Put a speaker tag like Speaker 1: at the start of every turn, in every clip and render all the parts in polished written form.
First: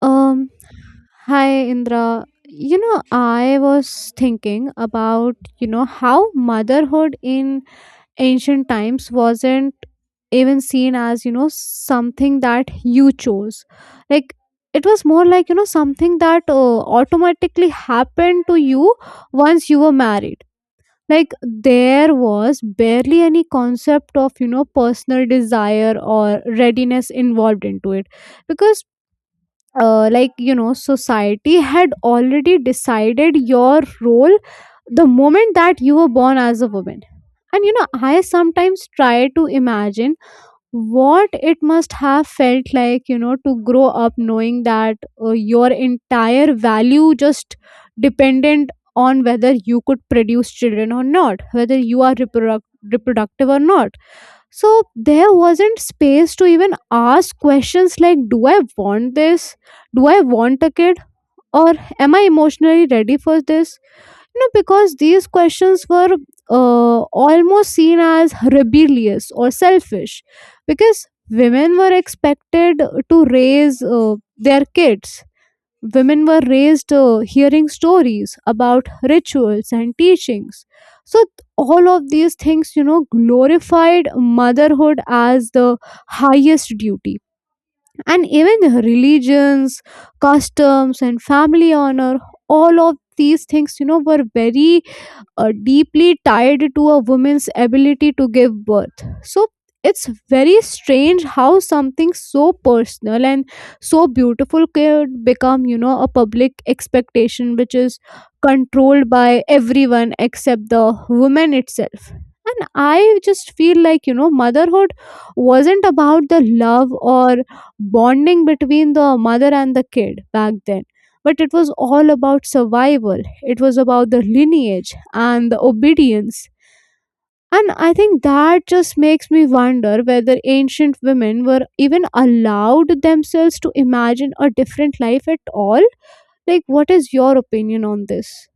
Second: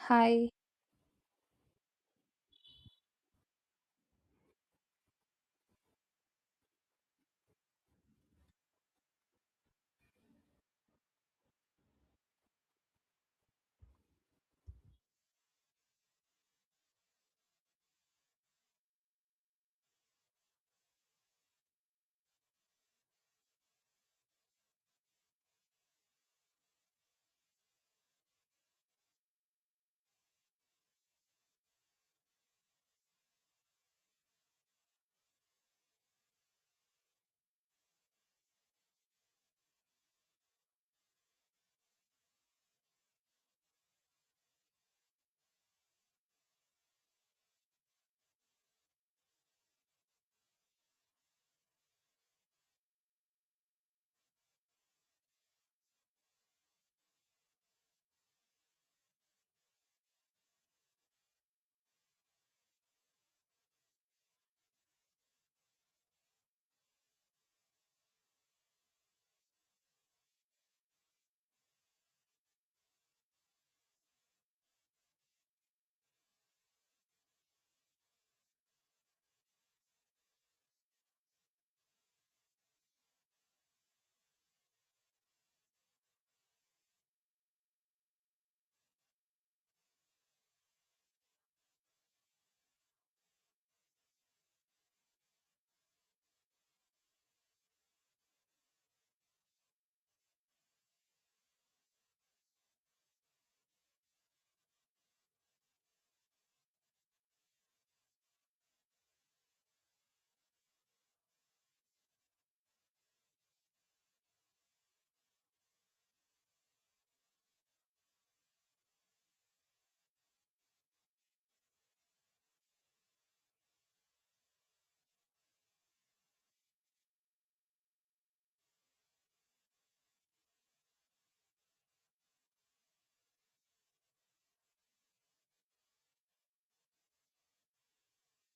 Speaker 1: Um,
Speaker 2: Hi,
Speaker 1: hi Indra. I was thinking about how motherhood in ancient times wasn't even seen as something that you chose. Like, it was more like something that automatically happened to you once you were married. Like, there was barely any concept of personal desire or readiness involved into it, because like society had already decided your role the moment that you were born as a woman. And I sometimes try to imagine what it must have felt like to grow up knowing that your entire value just dependent on whether you could produce children or not, whether you are reproductive or not. So there wasn't space to even ask questions like, "Do I want this? Do I want a kid? Or am I emotionally ready for this?" Because these questions were almost seen as rebellious or selfish, because women were expected to raise their kids. Women were raised hearing stories about rituals and teachings. So, all of these things, glorified motherhood as the highest duty. And even religions, customs, and family honor, all of these things, were very deeply tied to a woman's ability to give birth. So it's very strange how something so personal and so beautiful could become, a public expectation which is controlled by everyone except the woman itself. And I just feel like, motherhood wasn't about the love or bonding between the mother and the kid back then, but it was all about survival, it was about the lineage and the obedience. And I think that just makes me wonder whether ancient women were even allowed themselves to imagine a different life at all. Like, what is your opinion on this?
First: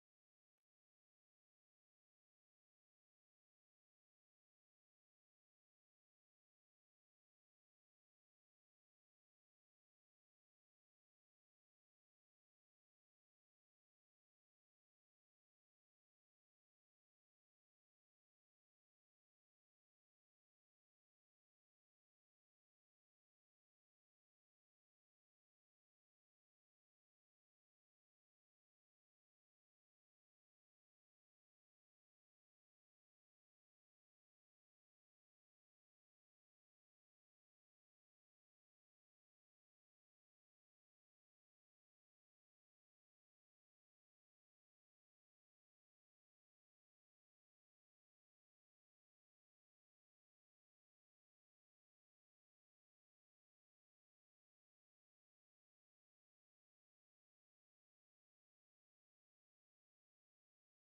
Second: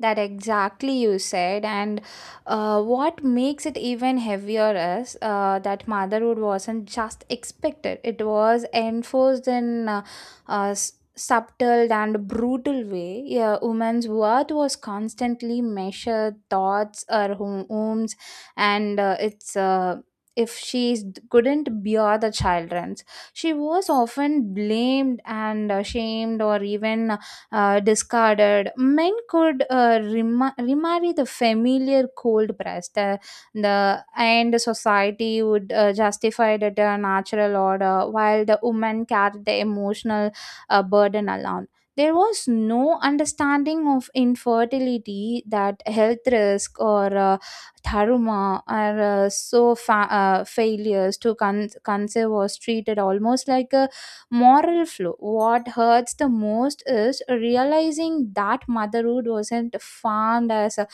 Speaker 2: that exactly you said. And what makes it even heavier is that motherhood wasn't just expected, it was enforced in a subtle and brutal way. Yeah, women's worth was constantly measured, thoughts, her home, homes, and it's. If she couldn't bear the children's, she was often blamed and shamed, or even discarded. Men could remarry the familiar cold breast. The and society would justify that a natural order, while the women carried the emotional burden alone. There was no understanding of infertility, that health risk, or Tharuma, or failures to conceive was treated almost like a moral flow. What hurts the most is realizing that motherhood wasn't farmed as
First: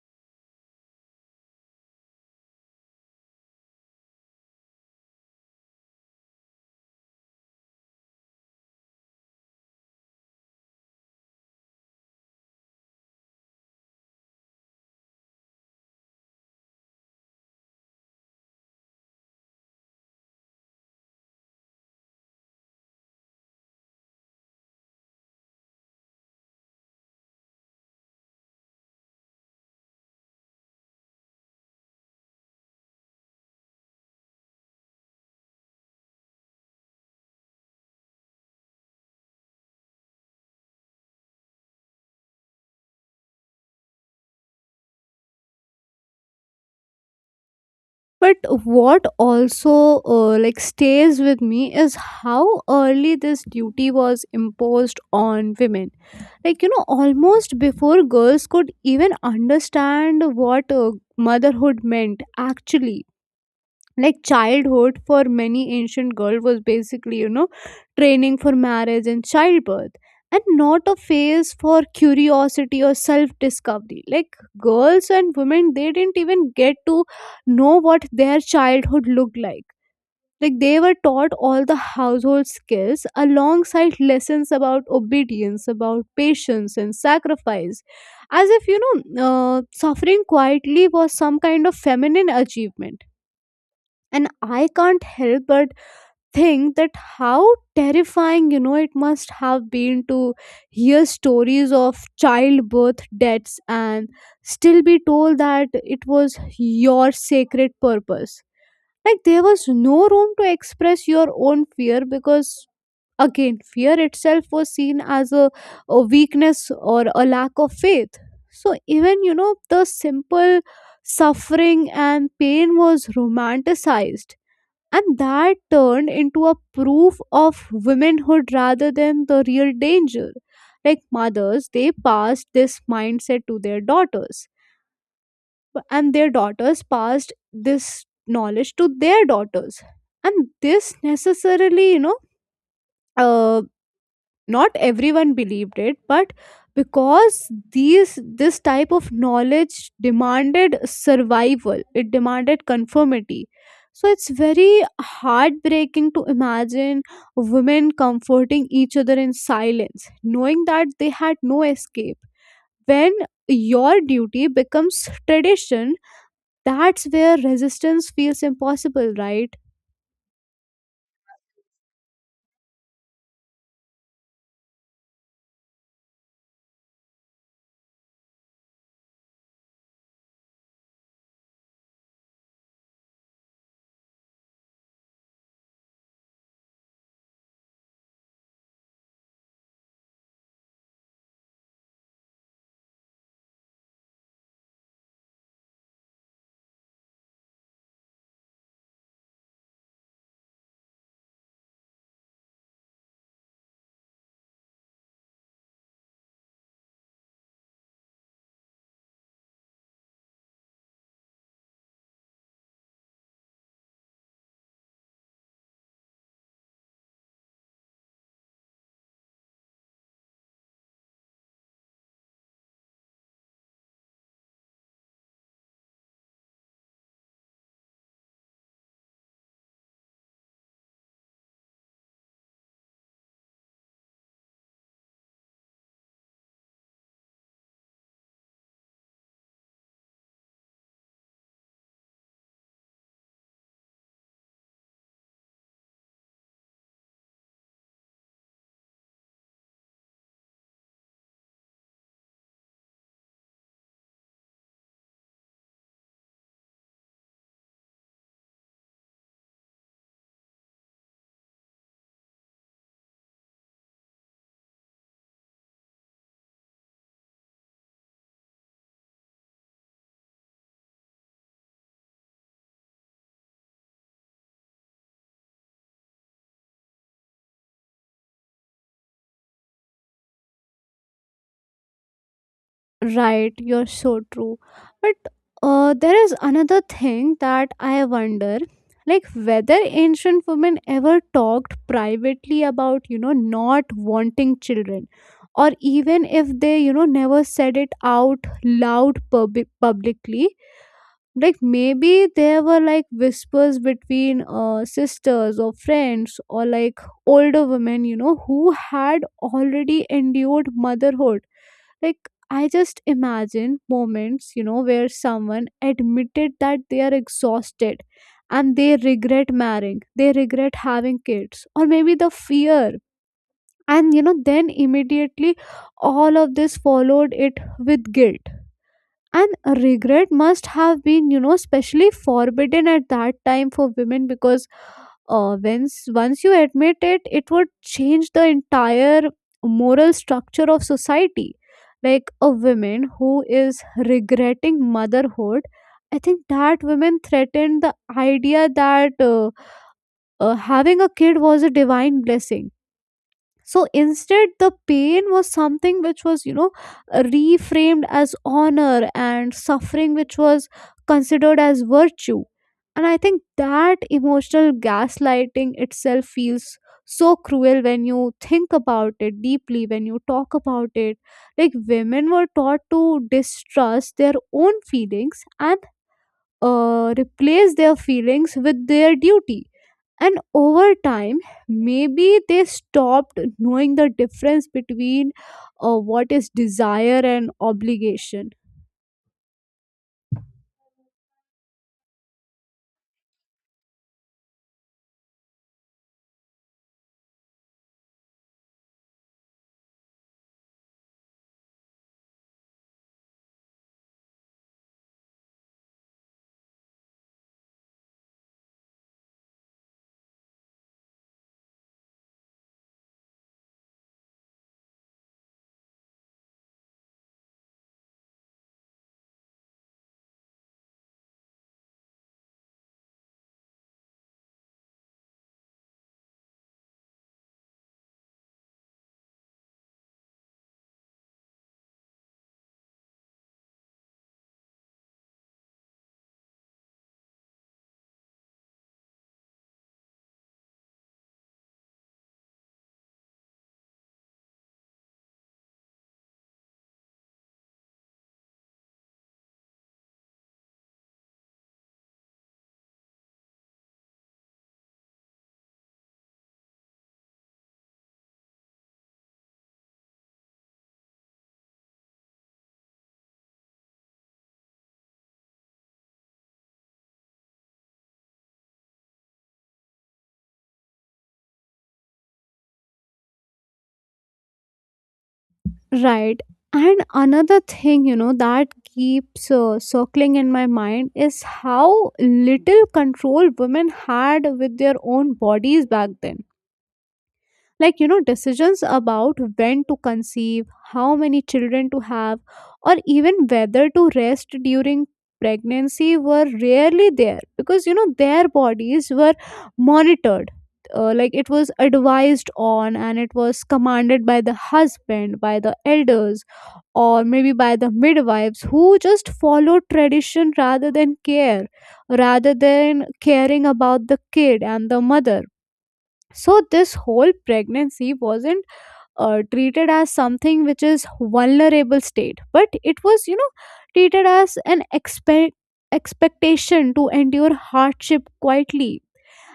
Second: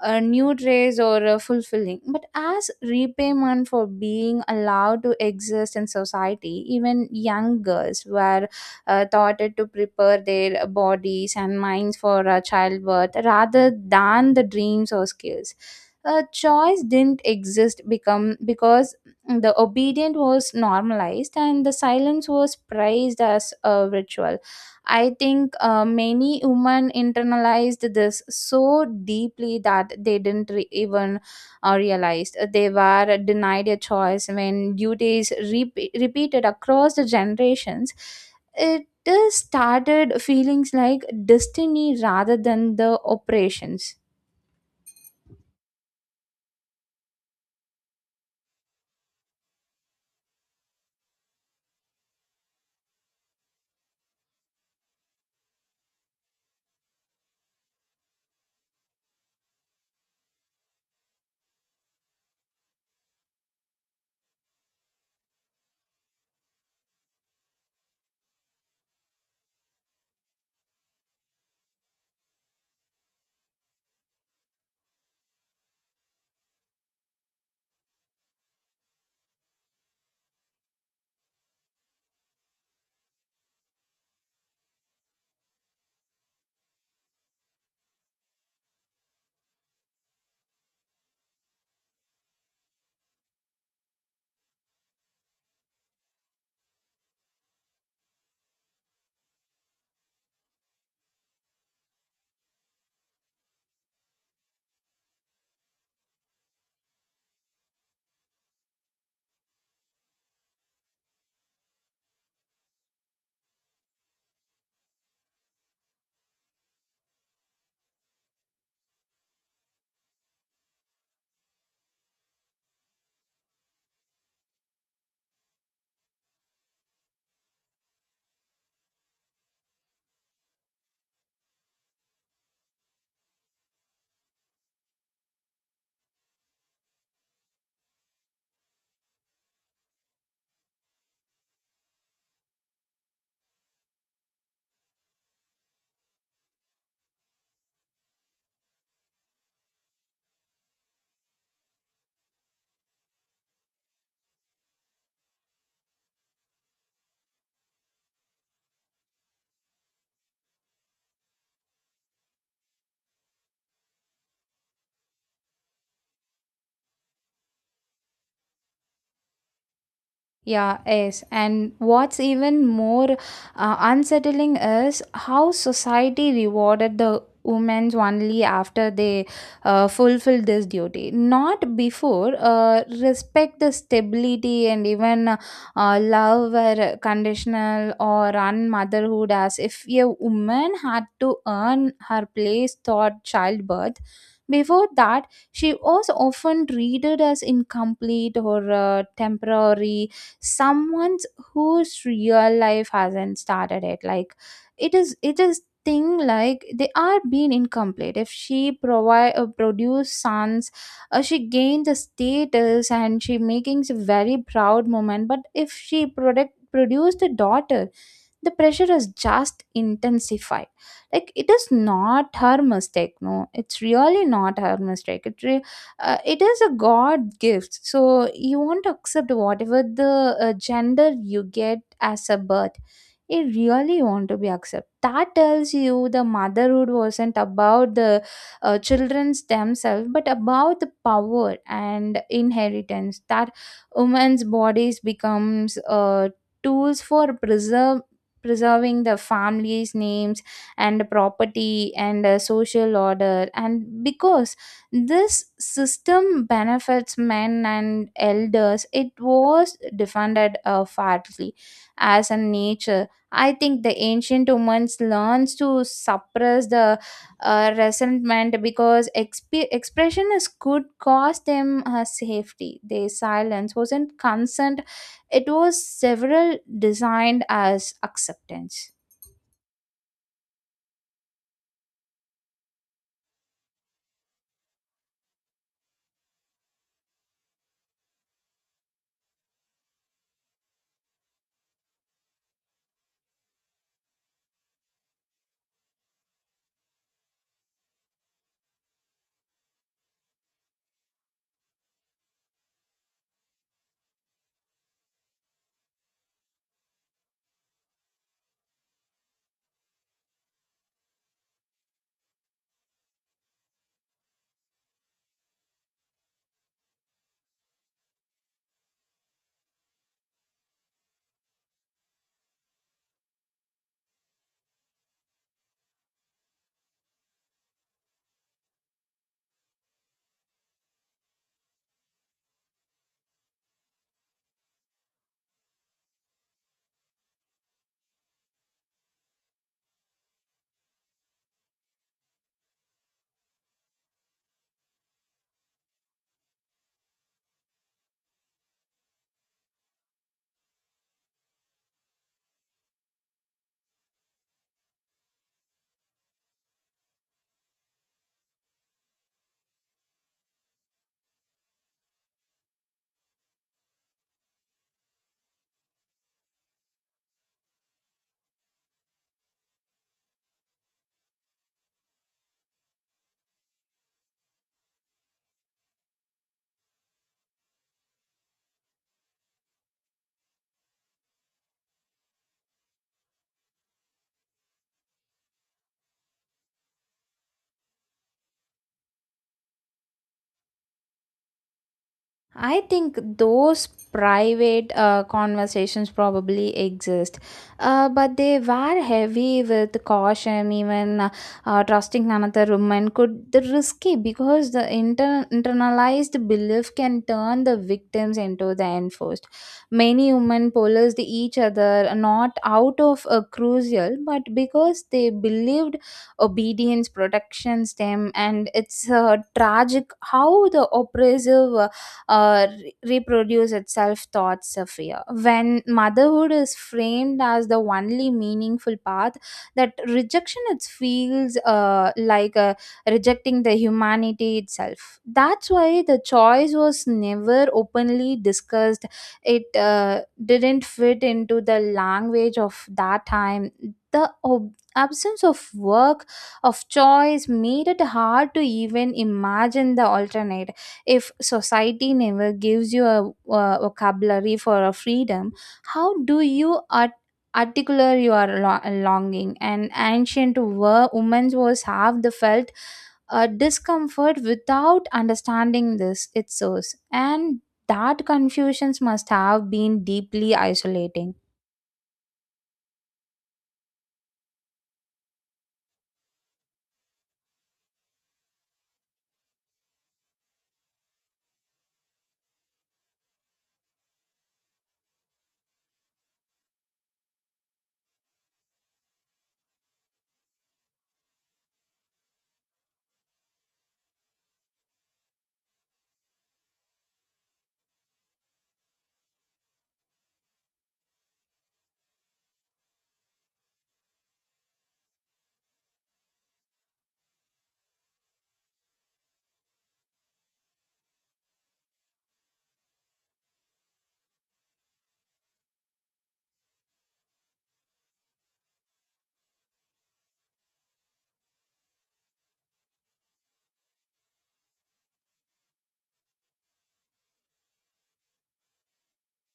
Speaker 2: a new trace or a fulfilling, but as repayment for being allowed to exist in society. Even young girls were taught to prepare their bodies and minds for childbirth rather than the dreams or skills. A choice didn't exist become because the obedience was normalized and the silence was praised as a ritual. I think many women internalized this so deeply that they didn't even realize they were denied a choice when duties repeated across the generations. It just started feelings like destiny rather than the operations.
Speaker 1: But what also like stays with me is how early this duty was imposed on women, like almost before girls could even understand what motherhood meant actually. Like, childhood for many ancient girls was basically training for marriage and childbirth, and not a phase for curiosity or self discovery. Like, girls and women, they didn't even get to know what their childhood looked like. Like, they were taught all the household skills alongside lessons about obedience, about patience and sacrifice, as if suffering quietly was some kind of feminine achievement. And I can't help but think that how terrifying it must have been to hear stories of childbirth deaths and still be told that it was your sacred purpose. Like, there was no room to express your own fear, because again, fear itself was seen as a weakness or a lack of faith. So even the simple suffering and pain was romanticized, and that turned into a proof of womanhood rather than the real danger. Like, mothers, they passed this mindset to their daughters, and their daughters passed this knowledge to their daughters. And this necessarily, uh, not everyone believed it, but because these this type of knowledge demanded survival, it demanded conformity. So it's very heartbreaking to imagine women comforting each other in silence knowing that they had no escape. When your duty becomes tradition, that's where resistance feels impossible, right?
Speaker 2: Yeah, yes. And what's even more unsettling is how society rewarded the women only after they fulfill this duty, not before. Respect the stability and even love were conditional or on motherhood, as if a woman had to earn her place through childbirth. Before that, she was often treated as incomplete or temporary, someone's whose real life hasn't started it. Like, it is thing like they are being incomplete. If she provide produce sons, she gained the status and she making a very proud moment. But if she product produced a daughter, the pressure is just intensified. Like, it is not her mistake, no, it's really not her mistake. It is a god gift, so you won't accept whatever the gender you get as a birth. It really want to be accepted. That tells you the motherhood wasn't about the children's themselves, but about the power and inheritance. That women's bodies becomes tools for preserve preserving the family's names and property and social order. And because this system benefits men and elders, it was defended fairly as a nature. I think the ancient humans learned to suppress the resentment because expression is could cost them safety. Their silence wasn't consent; it was several designed as acceptance.
Speaker 1: Right, you're so true. But there is another thing that I wonder, like whether ancient women ever talked privately about, not wanting children. Or even if they, never said it out loud publicly, like maybe there were like whispers between sisters or friends, or like older women, who had already endured motherhood. Like, I just imagine moments where someone admitted that they are exhausted and they regret marrying, they regret having kids, or maybe the fear. And then immediately all of this followed it with guilt. And regret must have been, specially forbidden at that time for women, because once you admit it, it would change the entire moral structure of society. Like, a woman who is regretting motherhood, I think that women threatened the idea that having a kid was a divine blessing. So instead, the pain was something which was reframed as honor, and suffering which was considered as virtue. And I think that emotional gaslighting itself feels so cruel when you think about it deeply, when you talk about it. Like, women were taught to distrust their own feelings and replace their feelings with their duty. And over time, maybe they stopped knowing the difference between what is desire and obligation.
Speaker 2: I think those private conversations probably exist, but they were heavy with caution. Even trusting another woman could the risky because the internalized belief can turn the victims into the enforced. Many women polarized each other not out of a crucial, but because they believed obedience protections them. And it's tragic how the oppressive reproduce itself thoughts of fear. When motherhood is framed as the only meaningful path, that rejection it feels like rejecting the humanity itself. That's why the choice was never openly discussed. It didn't fit into the language of that time. The absence of work of choice made it hard to even imagine the alternate. If society never gives you a, vocabulary for a freedom, how do you articulate your longing? And ancient women was half the felt a discomfort without understanding this its source, and that confusions must have been deeply isolating.
Speaker 1: Right, and another thing that keeps circling in my mind is how little control women had with their own bodies back then. Like, decisions about when to conceive, how many children to have, or even whether to rest during pregnancy were rarely there, because their bodies were monitored. Like, it was advised on, and it was commanded by the husband, by the elders, or maybe by the midwives, who just followed tradition rather than care, rather than caring about the kid and the mother. So, this whole pregnancy wasn't treated as something which is vulnerable state, but it was, treated as an expectation to endure hardship quietly.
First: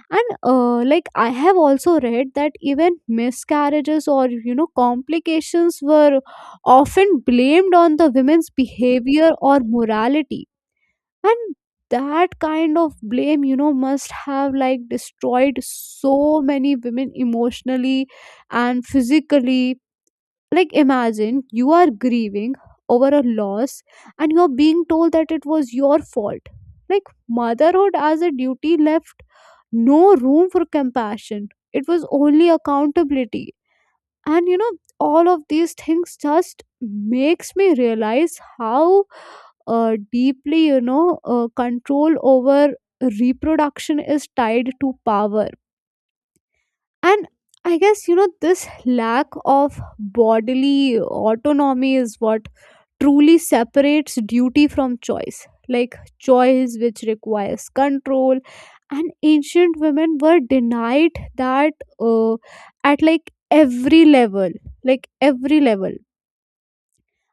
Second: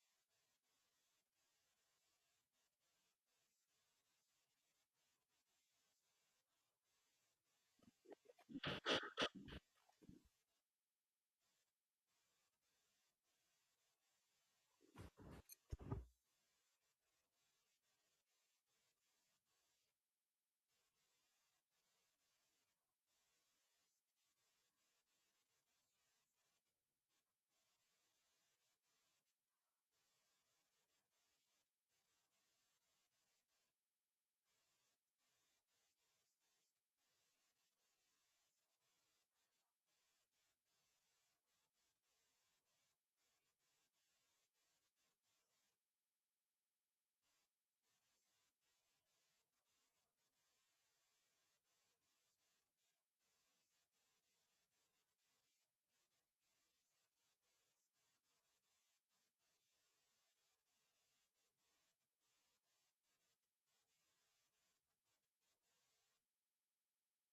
Speaker 1: And like I have also read that even miscarriages or complications were often blamed on the women's behavior or morality. And that kind of blame, must have like destroyed so many women emotionally and physically. Like, imagine you are grieving over a loss and you're being told that it was your fault. Like, motherhood as a duty left no room for compassion, it was only accountability. And all of these things just makes me realize how deeply, control over reproduction is tied to power. And I guess, this lack of bodily autonomy is what truly separates duty from choice. Like choice, which requires control, and ancient women were denied that uh, at like every level, like every level.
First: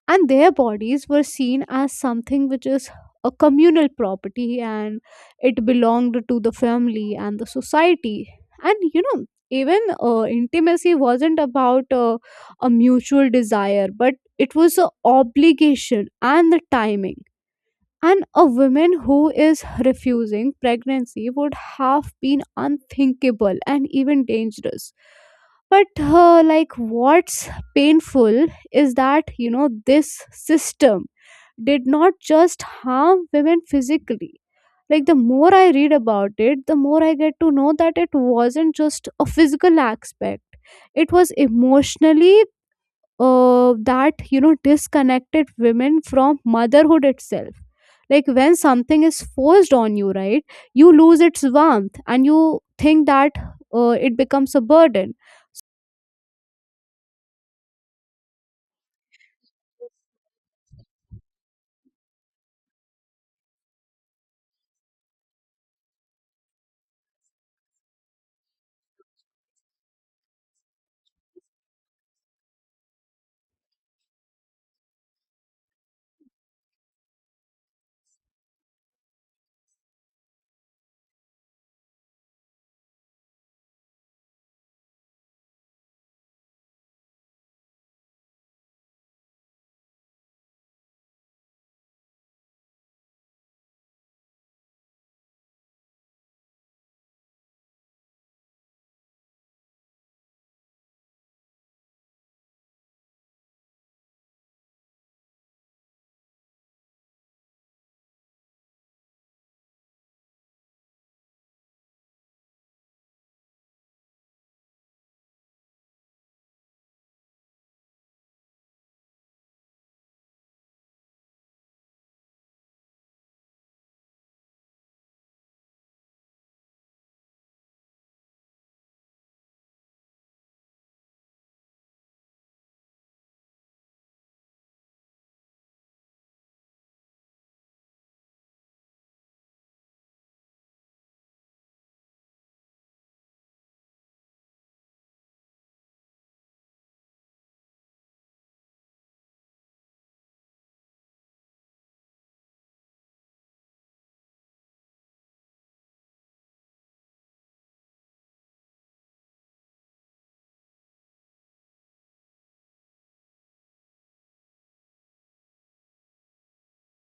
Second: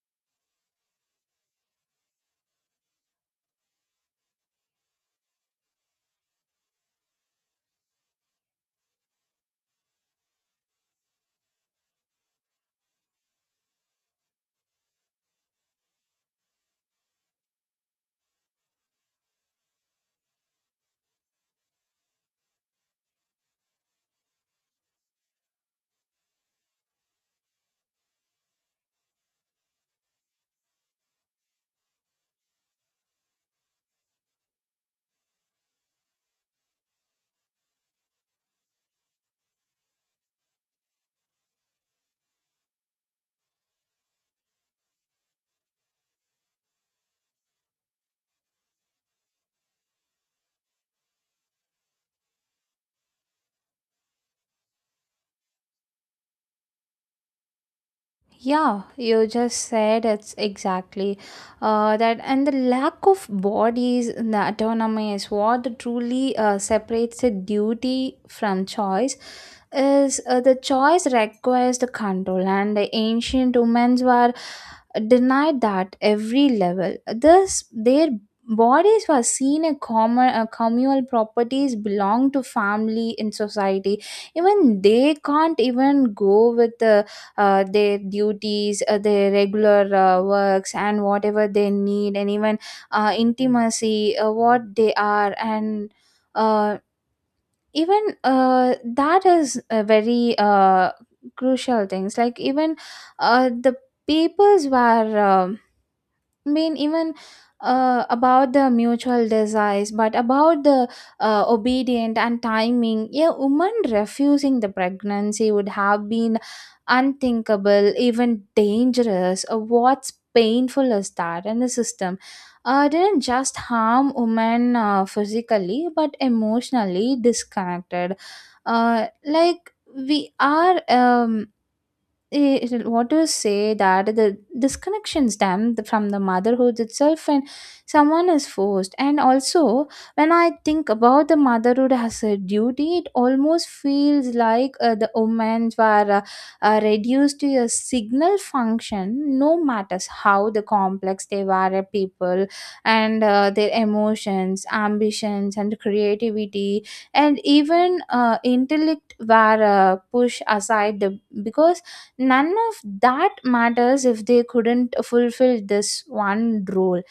Speaker 1: And their bodies were seen as something which is a communal property, and it belonged to the family and the society. And even intimacy wasn't about a mutual desire, but it was an obligation and the timing. And a woman who is refusing pregnancy would have been unthinkable and even dangerous. But, like, what's painful is that, this system did not just harm women physically. Like, the more I read about it, the more I get to know that it wasn't just a physical aspect, it was emotionally, that disconnected women from motherhood itself. Like, when something is forced on you, right, you lose its warmth, and you think that it becomes a burden.
Speaker 2: Yeah, you just said it's exactly that, and the lack of bodies in the autonomy is what truly separates the duty from choice. Is the choice requires the control, and the ancient humans were denied that every level. This their bodies were seen a common communal properties belong to family in society. Even they can't even go with the their duties, their regular works, and whatever they need, and even intimacy, what they are, and uh, even that is a very crucial things. Like, even the papers were. Mean even About the mutual desires, but about the obedient and timing. A woman refusing the pregnancy would have been unthinkable, even dangerous. What's painful is that and the system didn't just harm women physically, but emotionally disconnected. Like we are it, it- What do you say that the disconnections them from the motherhood itself, and someone is forced. And also when I think about the motherhood as a duty, it almost feels like the women were reduced to a signal function, no matters how the complex they were a people. And their emotions, ambitions, and creativity, and even intellect were pushed aside the, because none of that matters if they couldn't fulfill this one role.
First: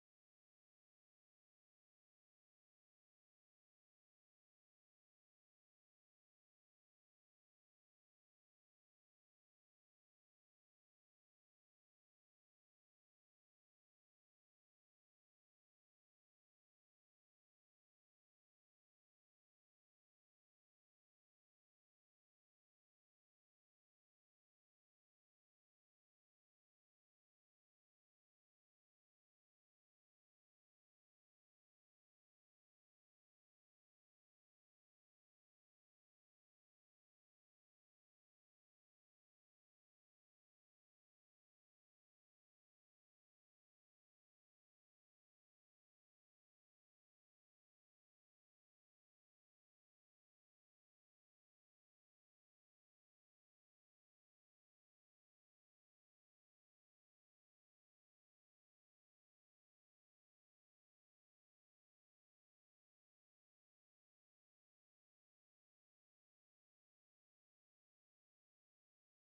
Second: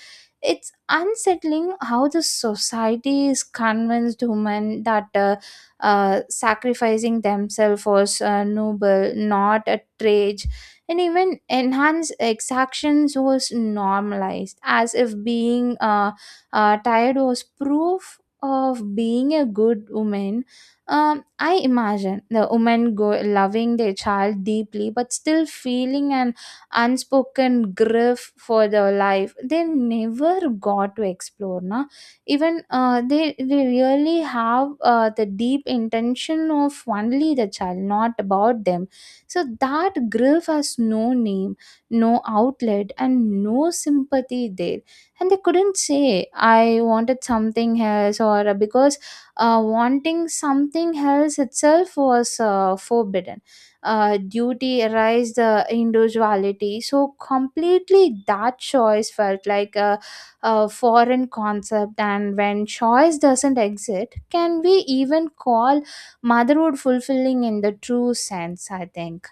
Speaker 2: It's unsettling how the society is convinced women that sacrificing themselves was noble, not a trade. And even enhanced exactions was normalized, as if being tired was proof of being a good woman. I imagine the woman go loving their child deeply, but still feeling an unspoken grief for their life they never got to explore, na. Even they really have the deep intention of only the child, not about them. So that grief has no name, no outlet, and no sympathy there. And they couldn't say, "I wanted something else," or because wanting something else itself was forbidden. Duty erased the individuality so completely that choice felt like a foreign concept. And when choice doesn't exist, can we even call motherhood fulfilling in the true sense? I think.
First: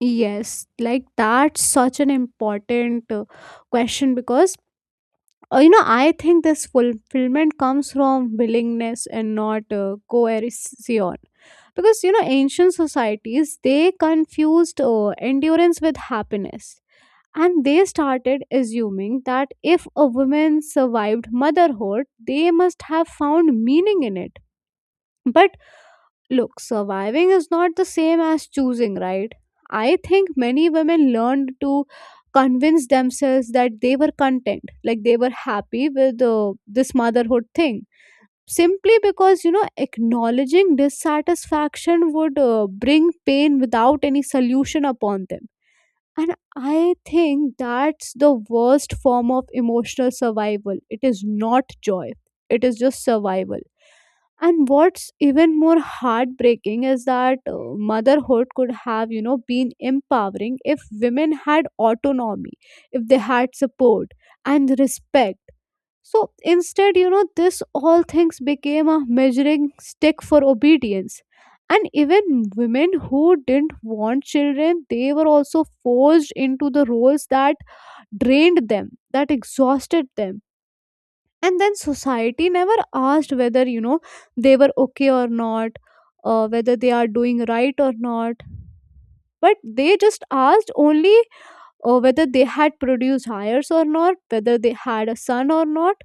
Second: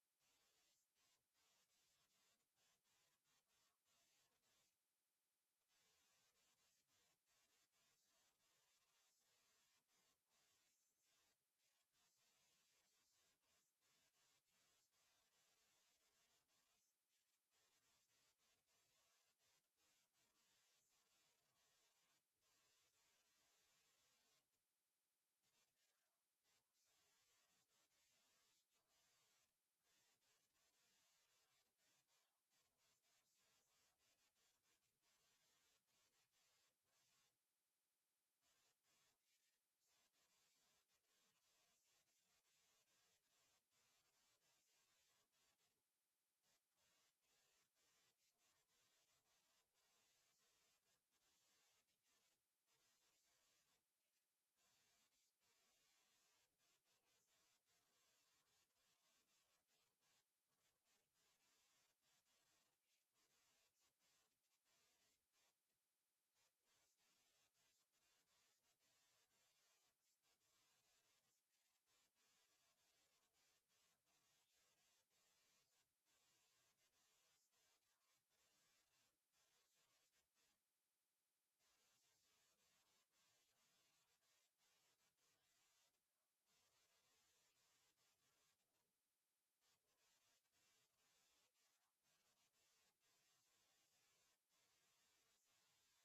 Speaker 1: Yes, like that's such an important question, because I think this fulfillment comes from willingness and not coercion. Because ancient societies, they confused endurance with happiness, and they started assuming that if a woman survived motherhood, they must have found meaning in it. But look, surviving is not the same as choosing, right? I think many women learned to convince themselves that they were content, like they were happy with this motherhood thing. Simply because, acknowledging dissatisfaction would bring pain without any solution upon them. And I think that's the worst form of emotional survival. It is not joy, it is just survival. And what's even more heartbreaking is that motherhood could have, been empowering if women had autonomy, if they had support and respect. So instead, this all things became a measuring stick for obedience. And even women who didn't want children, they were also forced into the roles that drained them, that exhausted them. And then society never asked whether, they were okay or not, whether they are doing right or not. But they just asked only whether they had produced hires or not, whether they had a son or not.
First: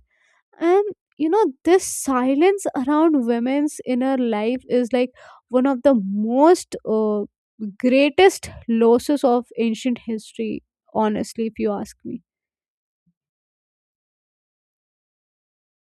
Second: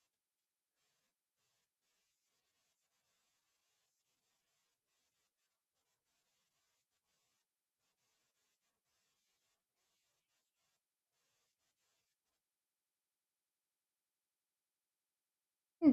Speaker 1: And this silence around women's inner life is like one of the most greatest losses of ancient history, honestly, if you ask me.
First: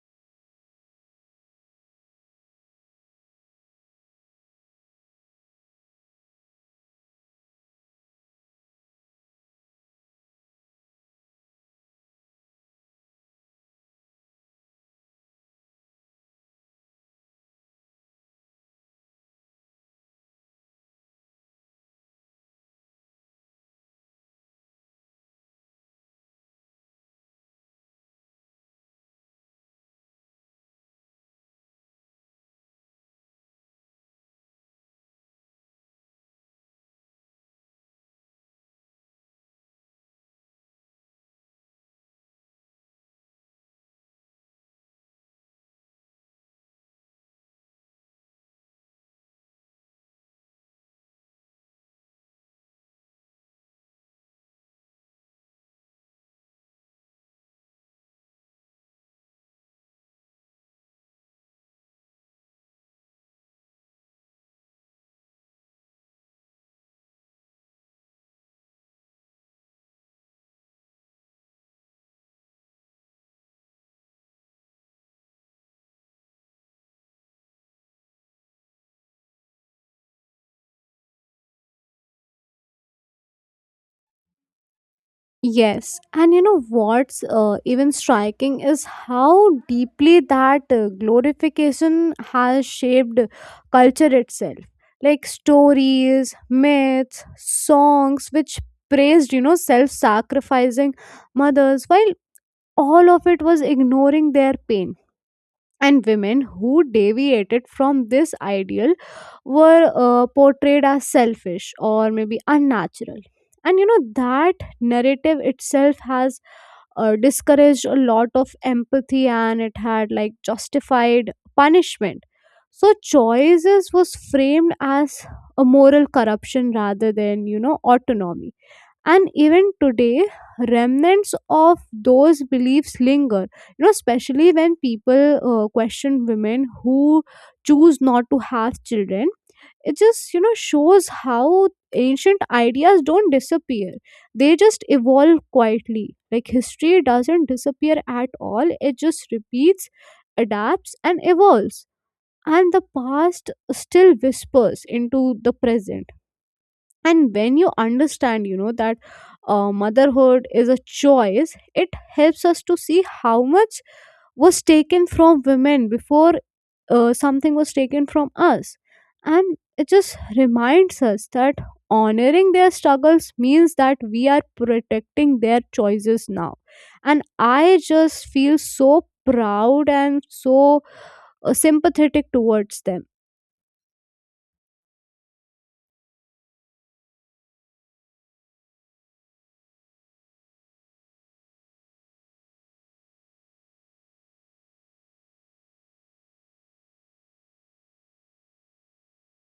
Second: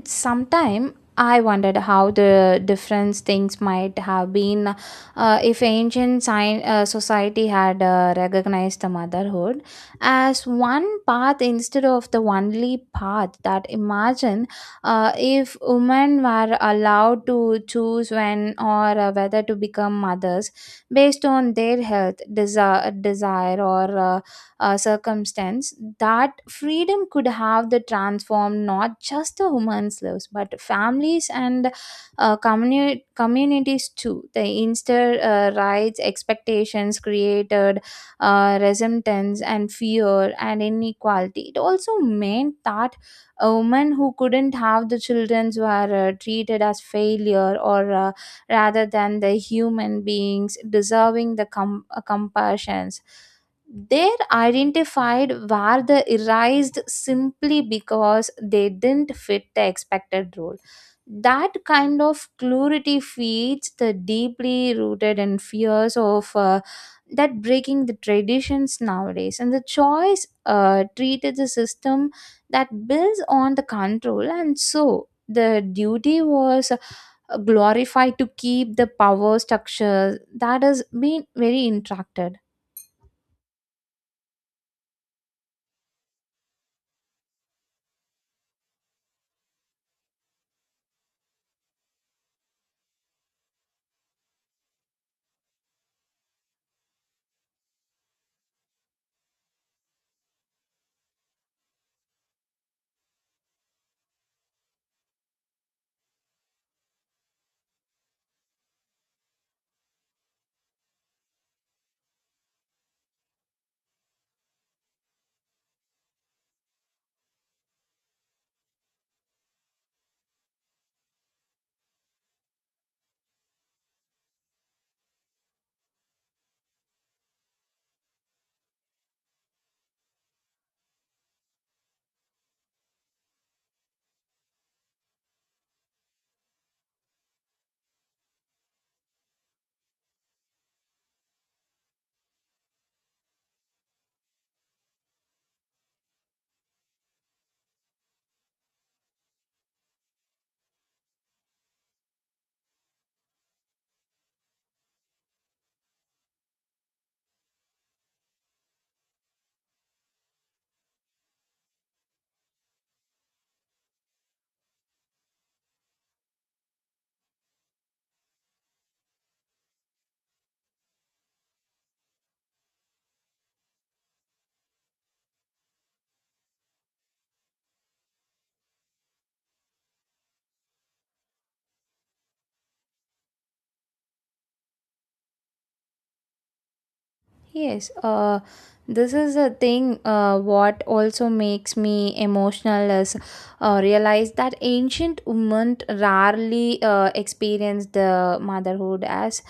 Speaker 2: Sometime I wondered how the different things might have been if ancient society had recognized the motherhood as one path instead of the only path. That imagine if women were allowed to choose when or whether to become mothers based on their health, desire, or circumstance, that freedom could have the transformed not just the women's lives, but families and communities too. The instead rights, expectations created, resentments and fear and inequality. It also meant that a woman who couldn't have the children were treated as failure, or rather than the human beings deserving the compassions. They're identified were the erased simply because they didn't fit the expected role. That kind of clarity feeds the deeply rooted and fears of that breaking the traditions nowadays. And the choice treated the system that builds on the control, and so the duty was glorified to keep the power structure that has been very interacted.
Speaker 1: Yes, and what's even striking is how deeply that glorification has shaped culture itself. Like, stories, myths, songs which praised self-sacrificing mothers, while all of it was ignoring their pain. And women who deviated from this ideal were portrayed as selfish or maybe unnatural. And that narrative itself has discouraged a lot of empathy, and it had like justified punishment. So, choices was framed as a moral corruption rather than, you know, autonomy, and even today remnants of those beliefs linger, you know, especially when people question women who choose not to have children. It just, you know, shows how ancient ideas don't disappear, they just evolve quietly. Like history doesn't disappear at all, it just repeats, adapts and evolves, and the past still whispers into the present. And when you understand, you know, that motherhood is a choice, it helps us to see how much was taken from women before. Something was taken from us, and it just reminds us that honoring their struggles means that we are protecting their choices now. And I just feel so proud and so sympathetic towards them.
Speaker 2: Yes, this is a thing what also makes me emotional is realize that ancient women rarely experienced the motherhood as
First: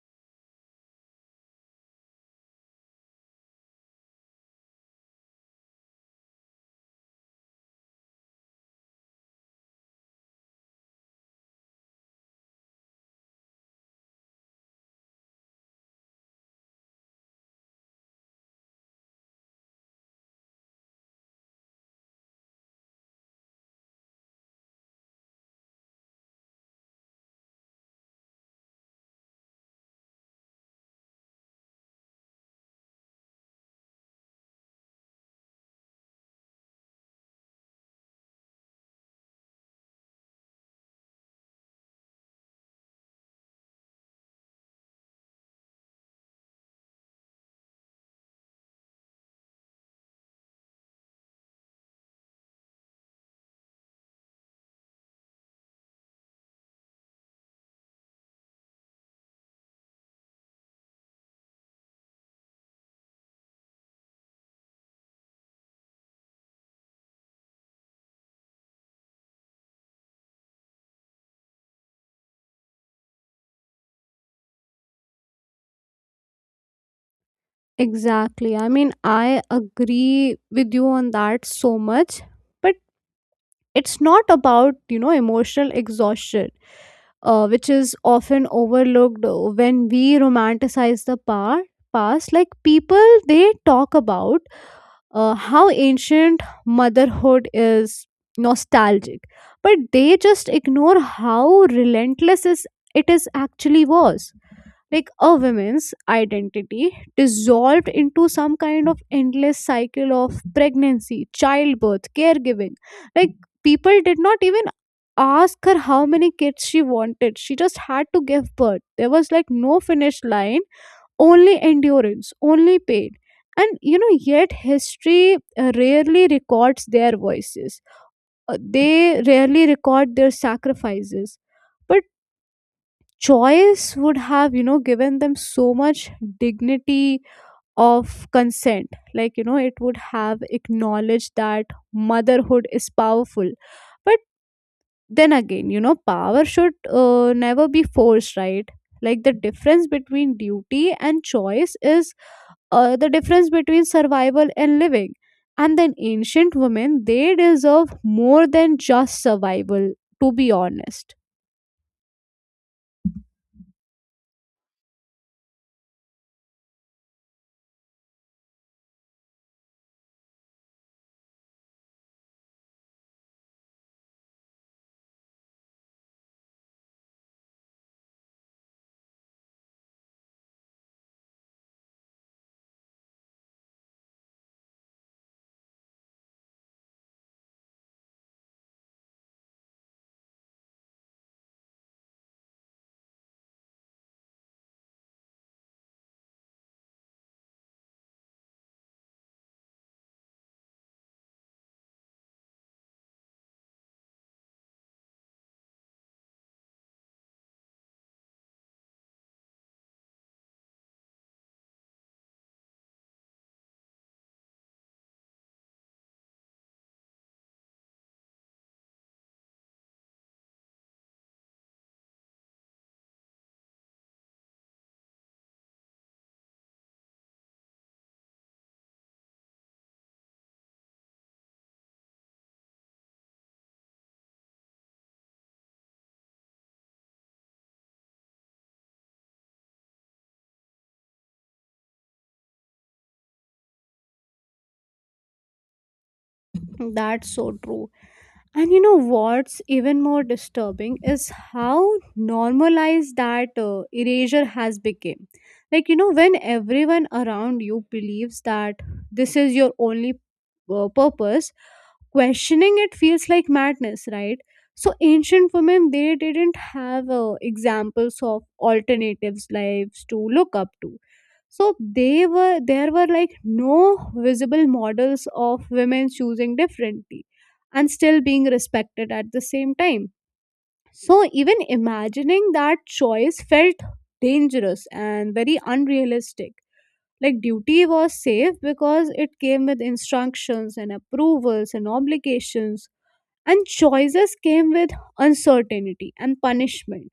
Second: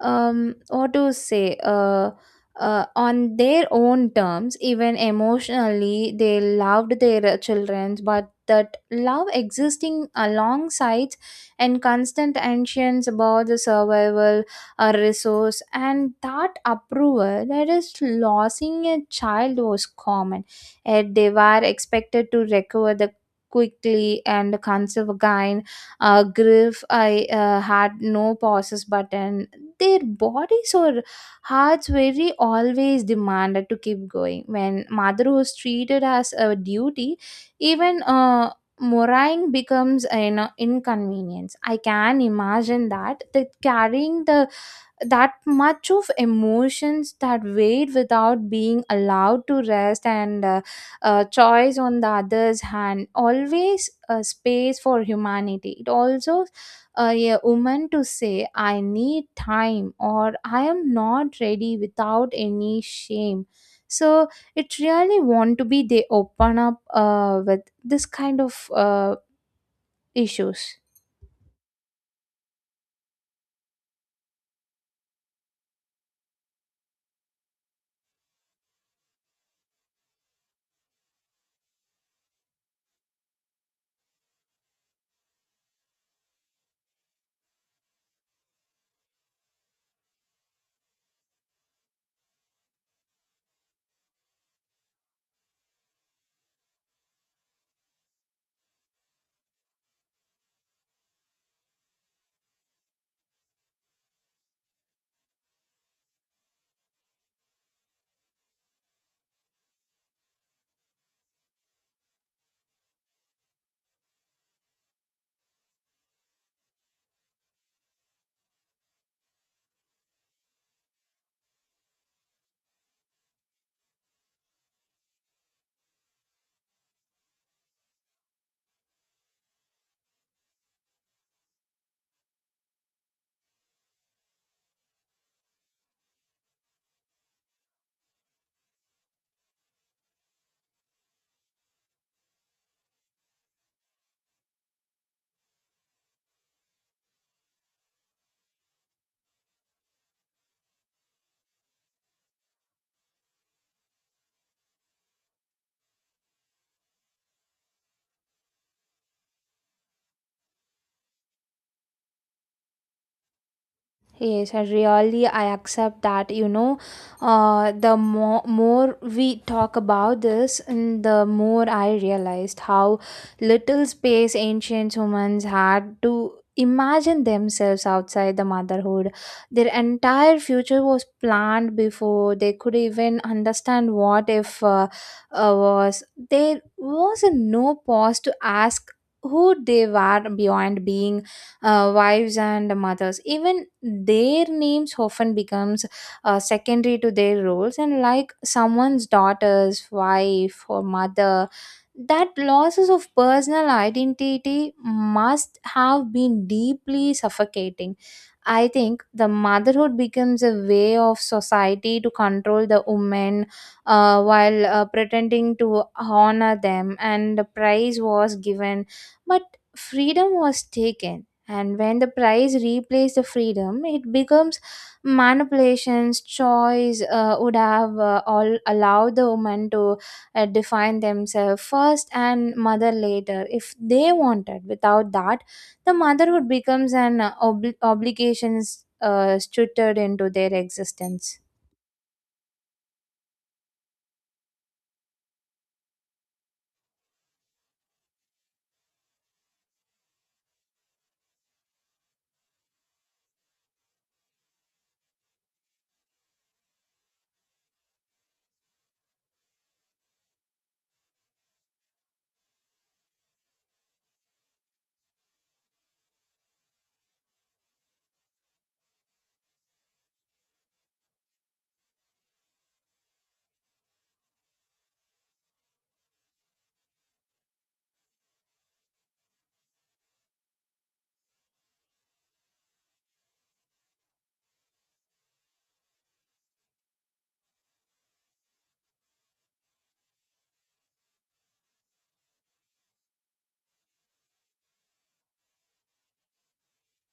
Speaker 2: what to say on their own terms. Even emotionally, they loved their children, but that love existing alongside and constant anxieties about the survival, a resource, and that approval, that is losing a child was common, yet they were expected to recover the quickly and conceive again. Grief I had no pauses button their bodies or hearts very always demanded to keep going. When mother was treated as a duty, even mourning becomes an inconvenience. I can imagine that that carrying the that much of emotions, that wait without being allowed to rest. And choice on the other's hand always a space for humanity, it also a woman to say I need time or I am not ready without any shame. So it really want to be they open up with this kind of issues.
Speaker 1: Exactly. I mean, I agree with you on that so much, but it's not about, you know, emotional exhaustion, which is often overlooked when we romanticize the past. Like people, they talk about how ancient motherhood is nostalgic, but they just ignore how relentless is it, is actually was. Like a woman's identity dissolved into some kind of endless cycle of pregnancy, childbirth, caregiving. Like, people did not even ask her how many kids she wanted, she just had to give birth. There was like no finish line, only endurance, only pain. And you know, yet history rarely records their voices. They rarely record their sacrifices. But choice would have, you know, given them so much dignity of consent. Like, you know, it would have acknowledged that motherhood is powerful. But then again, you know, power should never be forced, right? Like, the difference between duty and choice is the difference between survival and living. And then ancient women, they deserve more than just survival, to be honest.
Speaker 2: Yes, I really I accept that. You know, the more we talk about this, and the more I realized how little space ancient humans had to imagine themselves outside the motherhood. Their entire future was planned before they could even understand what if was. There was no pause to ask who they were beyond being wives and mothers. Even their names often becomes secondary to their roles, and like someone's daughter's wife or mother. That losses of personal identity must have been deeply suffocating. I think the motherhood becomes a way of society to control the women, while pretending to honor them. And the prize was given, but freedom was taken. And when the price replaces the freedom, it becomes manipulations. Choice would have all allowed the woman to define themselves first and mother later if they wanted. Without that, the motherhood becomes an obligations stuttered into their existence.
Speaker 1: That's so true. And you know what's even more disturbing is how normalized that erasure has become. Like you know, when everyone around you believes that this is your only purpose, questioning it feels like madness, right? So ancient women, they didn't have examples of alternatives lives to look up to. So they were there were like no visible models of women choosing differently and still being respected at the same time. So even imagining that choice felt dangerous and very unrealistic. Like duty was safe because it came with instructions and approvals and obligations, and choices came with uncertainty and punishment.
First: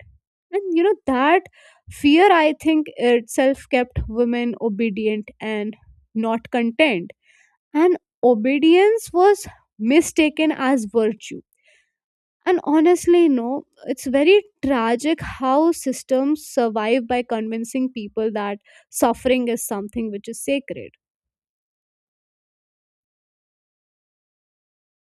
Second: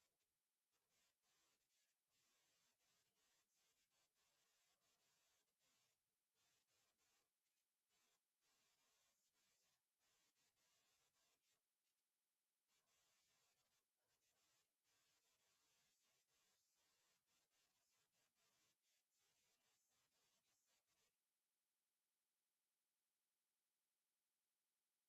Speaker 1: And you know that fear, I think, itself kept women obedient and not content. And obedience was mistaken as virtue. And honestly, no, it's very tragic how systems survive by convincing people that suffering is something which is sacred.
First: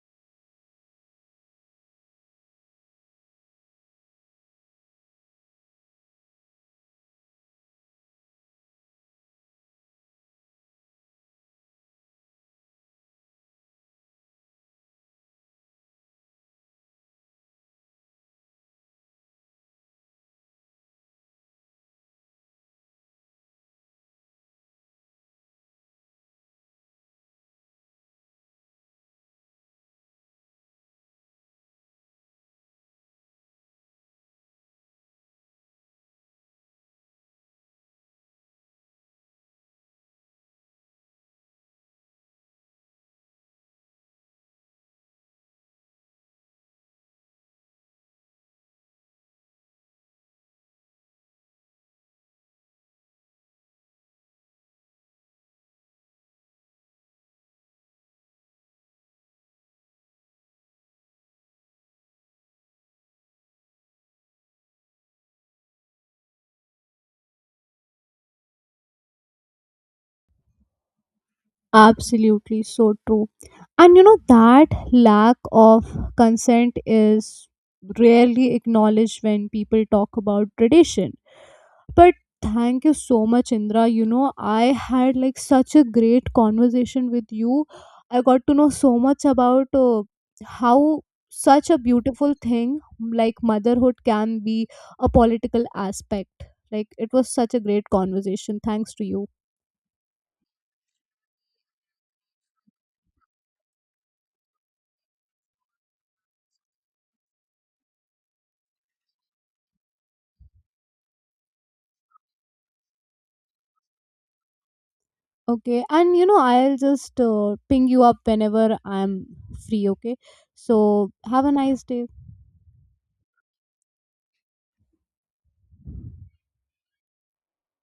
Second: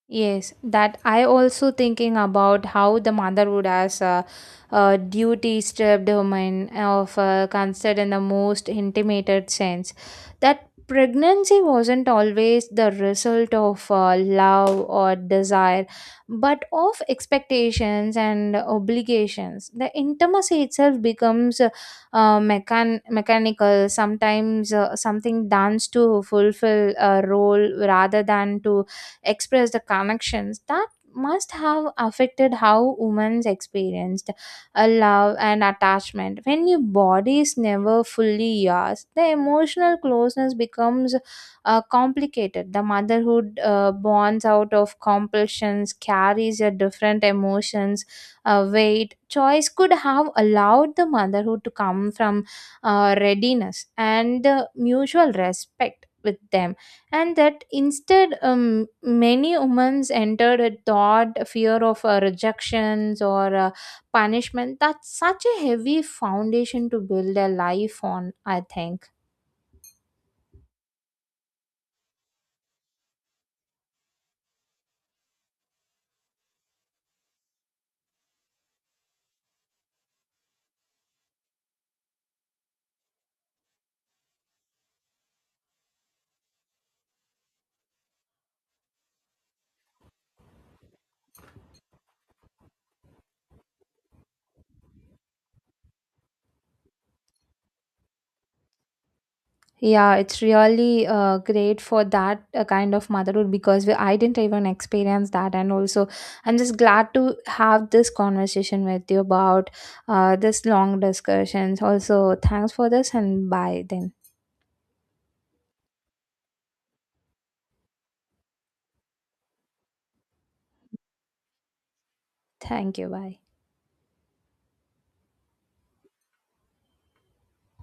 Speaker 2: Yes, that I also thinking about how the motherhood as a duty stripped woman of considered in the most intimated sense. That pregnancy wasn't always the result of love or desire, but of expectations and obligations. The intimacy itself becomes mechanical, sometimes something done to fulfill a role rather than to express the connections. That must have affected how women experienced a love and attachment. When your body is never fully yours, the emotional closeness becomes complicated. The motherhood bonds out of compulsions carries a different emotions weight. Choice could have allowed the motherhood to come from readiness and mutual respect with them. And that instead, many women entered a thought a fear of rejections or punishment. That's such a heavy foundation to build a life on, I think.
Speaker 1: Absolutely, so true. And you know, that lack of consent is rarely acknowledged when people talk about tradition. But thank you so much, Indra. You know, I had like such a great conversation with you. I got to know so much about how such a beautiful thing like motherhood can be a political aspect. Like, it was such a great conversation. Thanks to you.
Speaker 2: Yeah, it's really great for that kind of motherhood, because we, I didn't even experience that. And also I'm just glad to have this conversation with you about this long discussions also. Thanks for this, and bye then.
Speaker 1: Okay. And, you know, I'll just ping you up whenever I'm free. Okay. So, have a nice day.
Speaker 2: Thank you, bye.